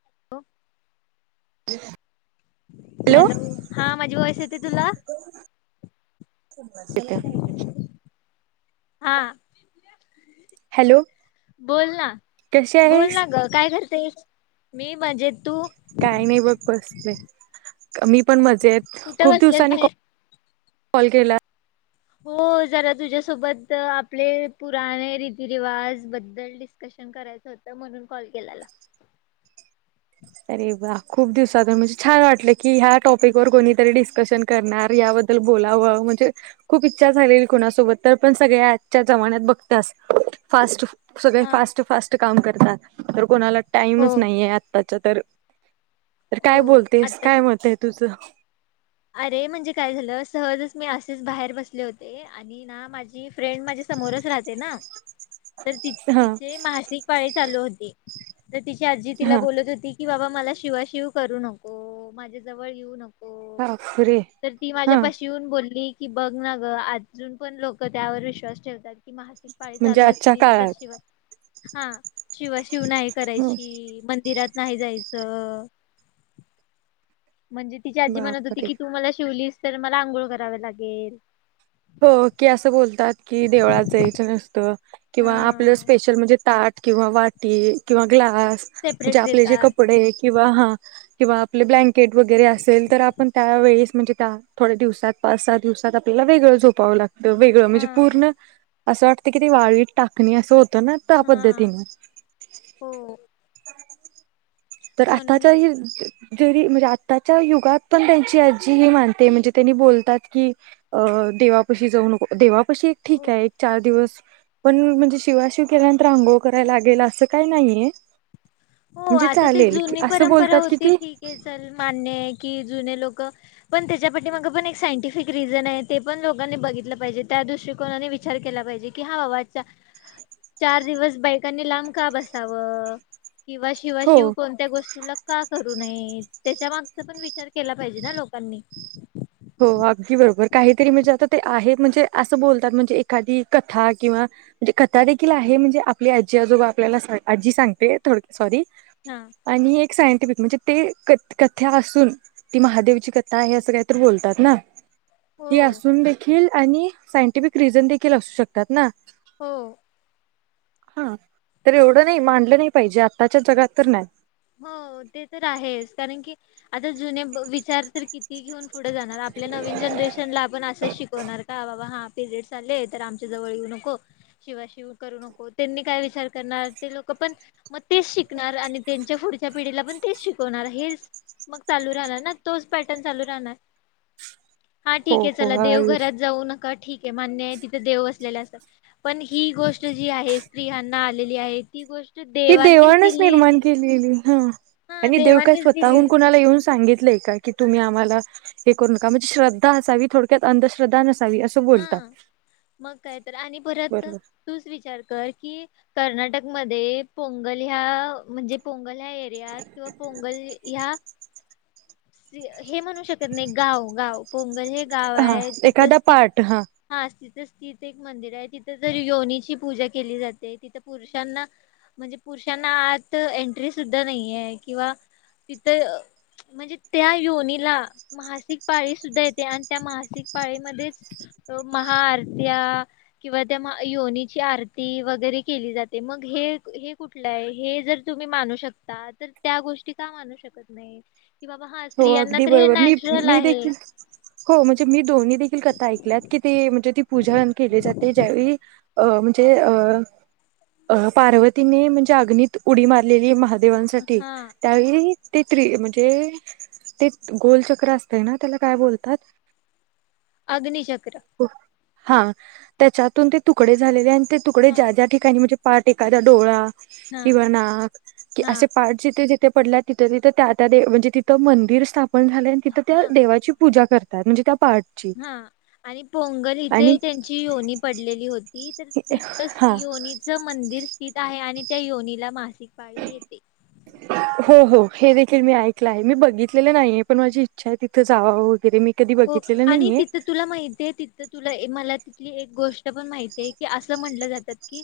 [inaudible] [inaudible] Hello, हा माझी voice येते तुला? [unintelligible] हा हॅलो बोल ना, कशी बोल आहेस ना ग. काय करतेस? मी मजेत तू. काही नाही बघ बसले, मी पण मजेत. कुठे खूप बसलेस दिवसांनी बाहेर कॉल केला हो जरा तुझ्यासोबत आपले पुराणे रीतीरिवाज बद्दल डिस्कश शन करायचं होतं म्हणून कॉल केलेला. अरे वा खूप दिवसातून म्हणजे छान वाटलं की, ह्या टॉपिक वर कोणीतरी डिस्कशन करणार याबद याबद्दल बोलावं म्हणजे खूप इच्छा झालेली कुणासोबत तर, पण सगळे आजच्या जमान्यात बघतास फास्ट सगळे हा फास्टं फास्टं काम करतात, तर कोणाला टाइमच हो नाहीयत. अच्छा तर, तर काय बोलतेस? आताच काय मत आहे तुझं? अरे म्हणजे काय झालं, सहजच मी असेच बाहेर बसले होते तीना माझी फ्रेंड माझ्या समोरच राहते ना. तर तं हा तिचे मासिक पाळी चालू होती, तर तिची आजी तिला हा बोलत होती कि बाबा मला शिवाशिव करू नको, माझ्या जवळ येऊ नको. बापरे तर ती हा माझ्यापाशी येऊन बोलली की, बघ ना गं, अजून पण लोकं त्यावर विश्वास ठेवतात. की मासिक पाळी म्हणजे चालू आजच्या असली, तर काळात शिवायचं, हा. शिवा शिव नाही करायची, मंदिरात नाही जायचं म्हणजे तिची आजी म्हणत होती बापरे की, तू मला शिवलीस तर, मला आंघोळ करावी लागेल. हो, की असं बोलतात की देवळात जायचं नसतं, किंवा आपलं हा स्पे -शल म्हणजे ताट किंवा वाटी किंवा ग्लास सेपरेट म्हणजे आपले जे देतात कपडे किंवा हा, किंवा आपले ब्लँकेट वगैरे असेल तर आपण त्यावेेळेस म्हणजे त्या थोड्या दिवसात, पाच सहा दिवसात आपल्याला वेगळं झोपावं लागतं, वेगळं हा म्हणजे पूर्ण असं वाटतं की, ती वाळीत टाकणी, असं होतं ना त्या हा पद्धतीने हो. तर आताच्या म्हणूनच ही जरी, म्हणजे आत्ताच्या युगात पण त्यांची आजी ही मानते, म्हणजे त्यांनी बोलतात की अं देवापशी जाऊ नको. देवापशी एक हो ठीक ए, एक चार दिवस पण म्हणजे, शिवा शिव केल्यानंतर अघोळ करायला लागेल, असं काय नाईये. हो, आता ती जुनी असं परंपरा बोलतात कि होती. ती ठीक ए चल, मान्य ए की जुने लोकं पण त्याच्या पाठीमागे मग पण एक सायंटिफिक रिझन हे, ते पण लोकांनी बघितलं पाहिजे, त्या दृष्टिकोनाने विचार केला पाहिजे. कि हा बाबा, चा चार दिवस बायकांनी लांब का बसावं? किंवा शिवा हो शिव कोण त्या गोष्टीला का करू नये, त्याच्या मागचा पण विचार केला पाहिजे ना लोकांनी हो अगदी बरोबर. काहीतरी म्हणजे आता ते आहे, म्हणजे असं बोलतात म्हणजे एखादी कथा किंवा कथा देखील आहे म्हणजे आपली आजी आजोबा आपल्याला सांग, आजी सांगते थोडक्या सॉरी. हा. आणि एक सायंटिफिक म्हणजे, ते क कथा असून, ती महादेवची कथा आहे, असं काहीतरी बोलतात ना, हो ती असून देखील आणि सायंटिफिक रिझन देखील असू शकतात ना? हो. हा, तर एवढं नाई, मानलं नई पाहिजे, आत्ताच्या जगात तर नाय. हो, ते तर आहेच. कारण की, आता जुने विचार तर किती ती घेऊन पुढं जाणार, आपल्या नवीन जनरेशनला आपण असंच शिकवणार का? बाबा हा- पिरियड्स आले, तर आमच्या जवळ येऊ नको शिवाशिव करू नको. त्यांनी काय विचार करणार, ते लोकं पण मग तेच शिकणार आणि त्यांच्या पुढच्या पिढीला पण, तेच शिकवणार हेच मग चालू राहणार ना, तोच पॅटर्न चालू राहणार. हा, ठीक हो ए, हो चला देवघरात जाऊ नका. ठीक ए, मान्य ए तिथं देव वसलेले असतात. पण ही गोष्ट जी आहे, स्त्रियांना आलेली आहे, ती गोष्ट देवांनीच दिलीए ती मे बी हं, आणि देव काय स्वतःहून दिलेली कोणाला येऊन सांग सांगितलं का, की तुम्ही आम्हाला हे करु नका. म्हणजे श्रद्धा असावी, थोडक्यात अंधश्रद्धा नसावी. असं बोलतात हा, मग काय, तर आणि परत बरोबर तूच विचार कर की, कर्नाटकमध्ये पोंगल ह्या म्हणजे पोंगल ह्या एरियात किंवा पोंगल ह्या हे म्हणू शकत नाई, गाव गाव पोंगल हे गाव हा ए, एखादा तिथं की पाठ हा तिथंच, तिथ एक मंदिर ए, तिथं जरी योनीची पूजा केली जाते तिथं पुरुषांना म्हणजे पुरुषांना आत एंट्री सुद्धा नाहिये किंवा- तिथं, म्हणजे त्या योनीला, मासिक पाळी सुद्धा येते, आणि त्या मासिक पाळीमध्ये त महाआरर्त्या किंवा त्या योनीची आरती वगैरे केली जाते मग हे हे कुठ कुठलंय हे जर तुम्ही मानू शकता तर त्या गोष्टी का मानू शकत नाही. कि बाबा हाय हो अगदी बरोबर मी मी देखील हो म्हणजे मी दोन्ही देखील कथा ऐकल्यात की ते म्हणजे ती पूजारनं केली जाते ज्यावेळी अ म्हणजे अ अ पार्वतीने म्हणजे अग्नीत उडी मारलेली महा देवांसाठी हा त्यावेळी ते त्री म्हणजे ते गोलचक्र असतय ना त्याला काय बोलतात. अग्निचक्र हा त्याच्यातून ते तुकडे झालेले आणि ते तुकडे हा ज्या ज्या ठिकाणी म्हणजे पाठ एखादा डोळा हा किंवा नाक कि हा असे पार्ट जिथे जिथे पडल्यात तिथं तिथं त्या त्या दे म्हणजे तिथं मंदिर स्थापन झालंय आणि तिथं त्या हा देवाची पूजा कर तात म्हणजे त्या पार्टची हा आणि पोंगल इथे त्यांची योनी पडलेली होती तर तिथंच हा योनी च मंदिर स्थित आहे आणि त्या योनीला मासिक पाळी येते. हो हो हे देखील मी ऐकलं आहे मी बघितलेलं नाहीये पण माझी इच्छा आहे तिथे जावं वगैरे मी कधी हो बघितलेलं आणि नाहीये. तिथं तुला माहिती हे ती तर तुला एक मला तिथली एक गोष्ट पण माहिती आहे की असं म्हटलं जातात की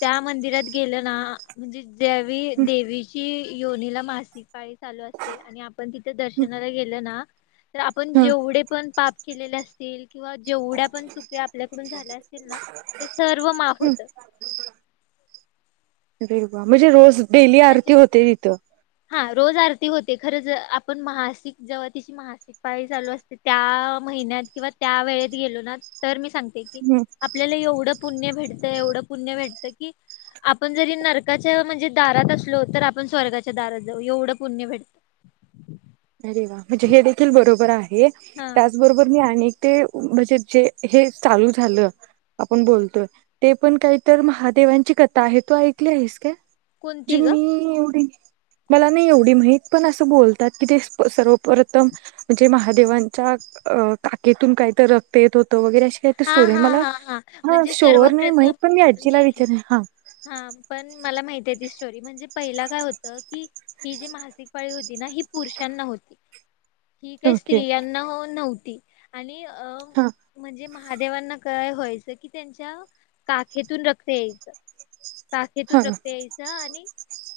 त्या मंदिरात गेलं ना म्हणजे ज्यावेळी हम्म देवीची योनीला मासिक पाळी चालू असते आणि आपण तिथ हम्म दर्शनाला गेल ना तर आपण हा जेवढे पण पाप केलेले असतील किंवा जेवढ्या पण चुक्या आपल्याकडून झाल्या असतील ना ते सर्व माफ हम्म होतं. देवा म्हणजे रोज डेली आरती म्हणजे होते तिथं हा रोज आरती होते खरंच आपण मासिक जेव्हा तिची मासि पाळी चालू असते त्या महिन्यात किवा त्या वेळेत गेलो ना तर मी सांगते की हम्म आप आपल्याला एवढं पुण्य भेटत एवढं पुण्य भेटतं की आपण जरी नरकाच्या म्हणजे दारात असलो तर आपण स्वर्गाच्या दारात जाऊ एवढं पुण्य भेट अरे वा म्हणजे हे देखील बरोबर आहे. हा बरोबर मी आणि ते म्हणजे जे हे चालू झालं आपण बोलतोय ते पण काहीतर महादेवांची कथा आहे तू ऐकली आहेस का? म्हणजे कोणती ग मी एवढी मला नाही एवढी माहित पण असं बोलतात. तीथेचं सर्व प्रथम म्हणजे महादेवांच्या अं काखेतून काहीतर रक्त येत होतं वगरे अशी तेतर हा स्टोरी हे हा मला हा हा म्हणजे शोअर नाही सर्वप्रथम माहीत पण मी आजीला मी विचारे हा हा पण मला माहिती आहे ती स्टोरी म्हणजे पहिला काय होतं की ही जी मासिक पाळी होती ना ही पुरुषांना होती ही काही ओके स्त्रियां नाहो न्होती आणि अं... हा म्हणजे महादेवांना काय व्हायचं की त्यांच्या काखेतून रक्त येई. हा काखेतून रक्त यायचं आणि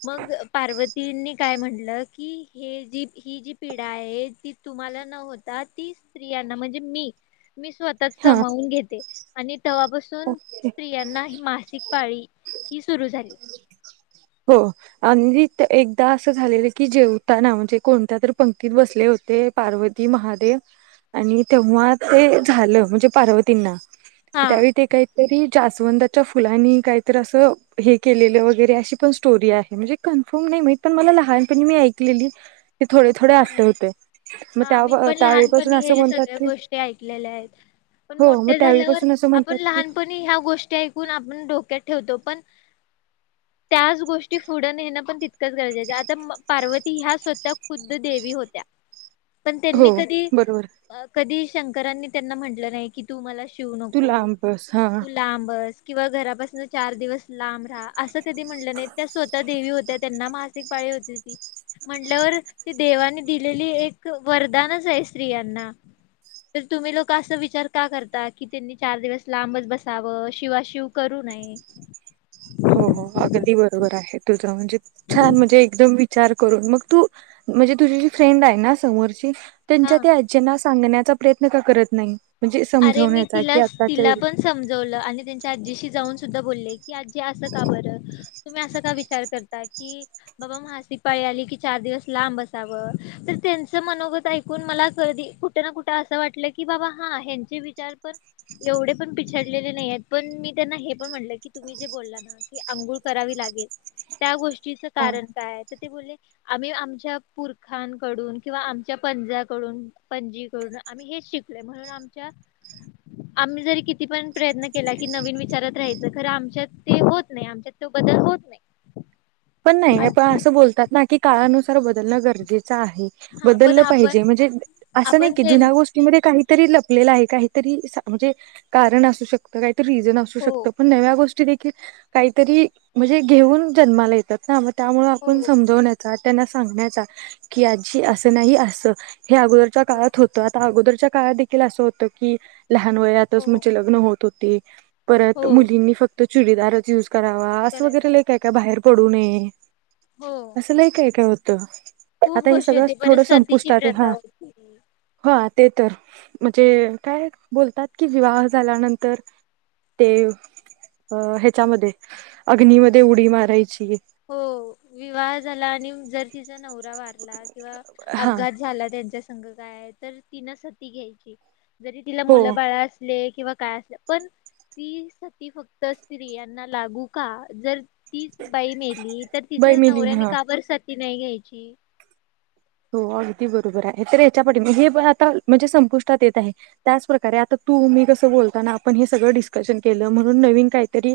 मग पार्वतींनी काय म्हटलं की हे जी ही जी पिढा आहे ती तुम्हाला न होता ती स्त्रियांना म्हणजे मी मी स्वत तर हा समावून घेते आणि तेव्हापासून ओके स्त्रियांना ही मासिक पाळी ही सुरू झाली. हो आणि एकदा असं झालेलं की, जेवताना म्हणजे कोणत्यातरी पंक्तीत बसले होते. पार्वती, महादेव आणि तेव्हा ते झालं म्हणजे पार्वतींना हा त्यावेळी ते काहीतरी जास्वंदाच्या फुलांनी काहीतरी असं, हे केलेलं वगैरे अशी पण स्टोरी आहे, म्हणजे कन्फर्म नाही माहीत, पण मला लहानपणी मी ऐकलेली. ते थोडे-थोडे हा आठवतंय, मग हा मी पण त्याव-त्यावेळीपासून लहानपणी असं हे म्हणतात सगळ्या की गोष्टी ऐकलेल्या आहेत हो, मग मोठे झाल्यावर त्यावेळीपासून असं आपण म्हणतात की पण लहानपणी ह्या गोष्टी ऐकून आपण डोक्यात ठेवतो, पण त्याच गोष्टी पुढं नेणं पण तितकंच गरजेचं आहे. आता पार्वती ह्या स्वतः खुद देवी होत्या, पण त्यांनी हो कधी बरोबर अं, कधी शंकरांनी त्यांना म्हटलं नाही की, तू मला शिवू तू नकोस, लांब बस हा तुला लांब बस किंवा घरापासून चार दिवस लांब रहा असं कधी म्हणल्या नाहीत, त्या स्वतः देवी होत्या त्यांना मासिक पाळी होत होती, म्हणल्यावर. ती देवानी दिलेली एक वरदानच आहे. स्त्रियांना तर तुम्ही लोक असा विचार का करता, की त्यांनी चार दिवस लांबच बसावं. शिवाशिव करू नये. हो-हो, अगदी बरोबर आहे तुझं, म्हणजे छान म्हणजे एकदम वि विचार करून मग तू, म्हणजे तुझी जी फ्रेंड आहे ना, समोरची हा त्यांच्या त्या आज्जींना सांगण्याचा प्रयत्न का करत नाही, म्हणजे अरे मी समजवण्याचा तिला की आताच्या तिला युगा पण समजवलं आणि त्यांच्या आजीशी जाऊन सुद्धा बोलले की, आजी, असं का बरं? तुम्ही असं का विचार करता कि बाबा म्हासीक पाळी आली की चार दिवस लांब बसावं, तर त्यांचं मनोगत ऐकून मला कधी कु कुठे ना कुठं असं वाटलं की, बाबा, हा ह्यांचे विचार पण एवढे पण पिछडलेले नाहीयेत. पण मी त्यांना हे पण म्हणलं की, तुम्ही जे बोलला ना की आंघुळ करावी लागेल, त्या गोष्टीच हा. कारण काय तर ते बोलले आम्ही आमच्या पुरखांकडून किंवा आमच्या पंजाकडून, पणजीकडून आम्ही हेच शिकलोय म्हणून आमच्या आम्ही जरी किती पण प्रयत्न केला की नवीन विचारात राहायचं, खरं आमच्यात ते होत नाही आमच्यात तो बद्दल होत नाही. पण नाही आ- आपण असं बोलतात ना, की काळानुसार बदलणं गरजेचं आहे. हा पण बदललं आपण पाहिजे म्हणजे, असं नाही आपण की जुन्या त्यांच गोष्टीमध्ये काही तरी लपलेलं आहे. काहीतरी म्हणजे, कारण असू शकतं, काहीतरी रिझन असू हो शकतं. नव्या गोष्टी देखील काहीतरी, म्हणजे घेऊन जन्माला येत हा, मग त्यामुळे आपण हो समजवण्याचा त्यांना सांगण्याचा, की आजी असं नाही असं. हे अगोदरच्या हो काळात होतं आता अगोदरच्या काळात देखील असं होतं की, लहान वयातच हो म्हणजे ल लग्न होत होती, हो मुलींनी फक्त चुडीदारच युज करावा, असं करायला वगैरे लय काय-काय बाहेर पडू नये, हो असं लय काय-काय होतं. खूप आता हे गोष्टी सगळं होती थोडं परत सतीची संपुष्टात आहे. हा, प्रथा होती हा, ते तर म्हणजे काय बोलतात की, विवाह झाल्यानंतर ते अ ह्याच्यामध्ये, अग्नीमध्ये उडी मारायची. हो, विवाह झाला आणि जर तिचा नवरा वारला किंवा हा अपघात झाला त्यांच्या संग जायाच तर तिने सती घ्यायची, जरी तिला हो मुलं बाळं असली ले किंवा काय असले, पण ती सती फक्त स्त्रियांना लागू का, जर तीच बाई मेली तर, तिच्याच बैमिली नवऱ्यानीं हा का बरं सती नाही घ्यायची. हो अगदी बरोबर आहे. तर याच्या पाठीमागे हे पण आता म्हणजे संपुष्टात येत आहे. त्याचप्रकारे आता तू मी कसं बोलताना आपण हे सगळं डिस्कशन केलं म्हणून नवीन काहीतरी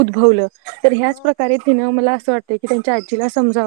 उद्भवलं ह्याच हो प्रकारे तिनं मला असं वाटत की त्यांच्या आजीला समजा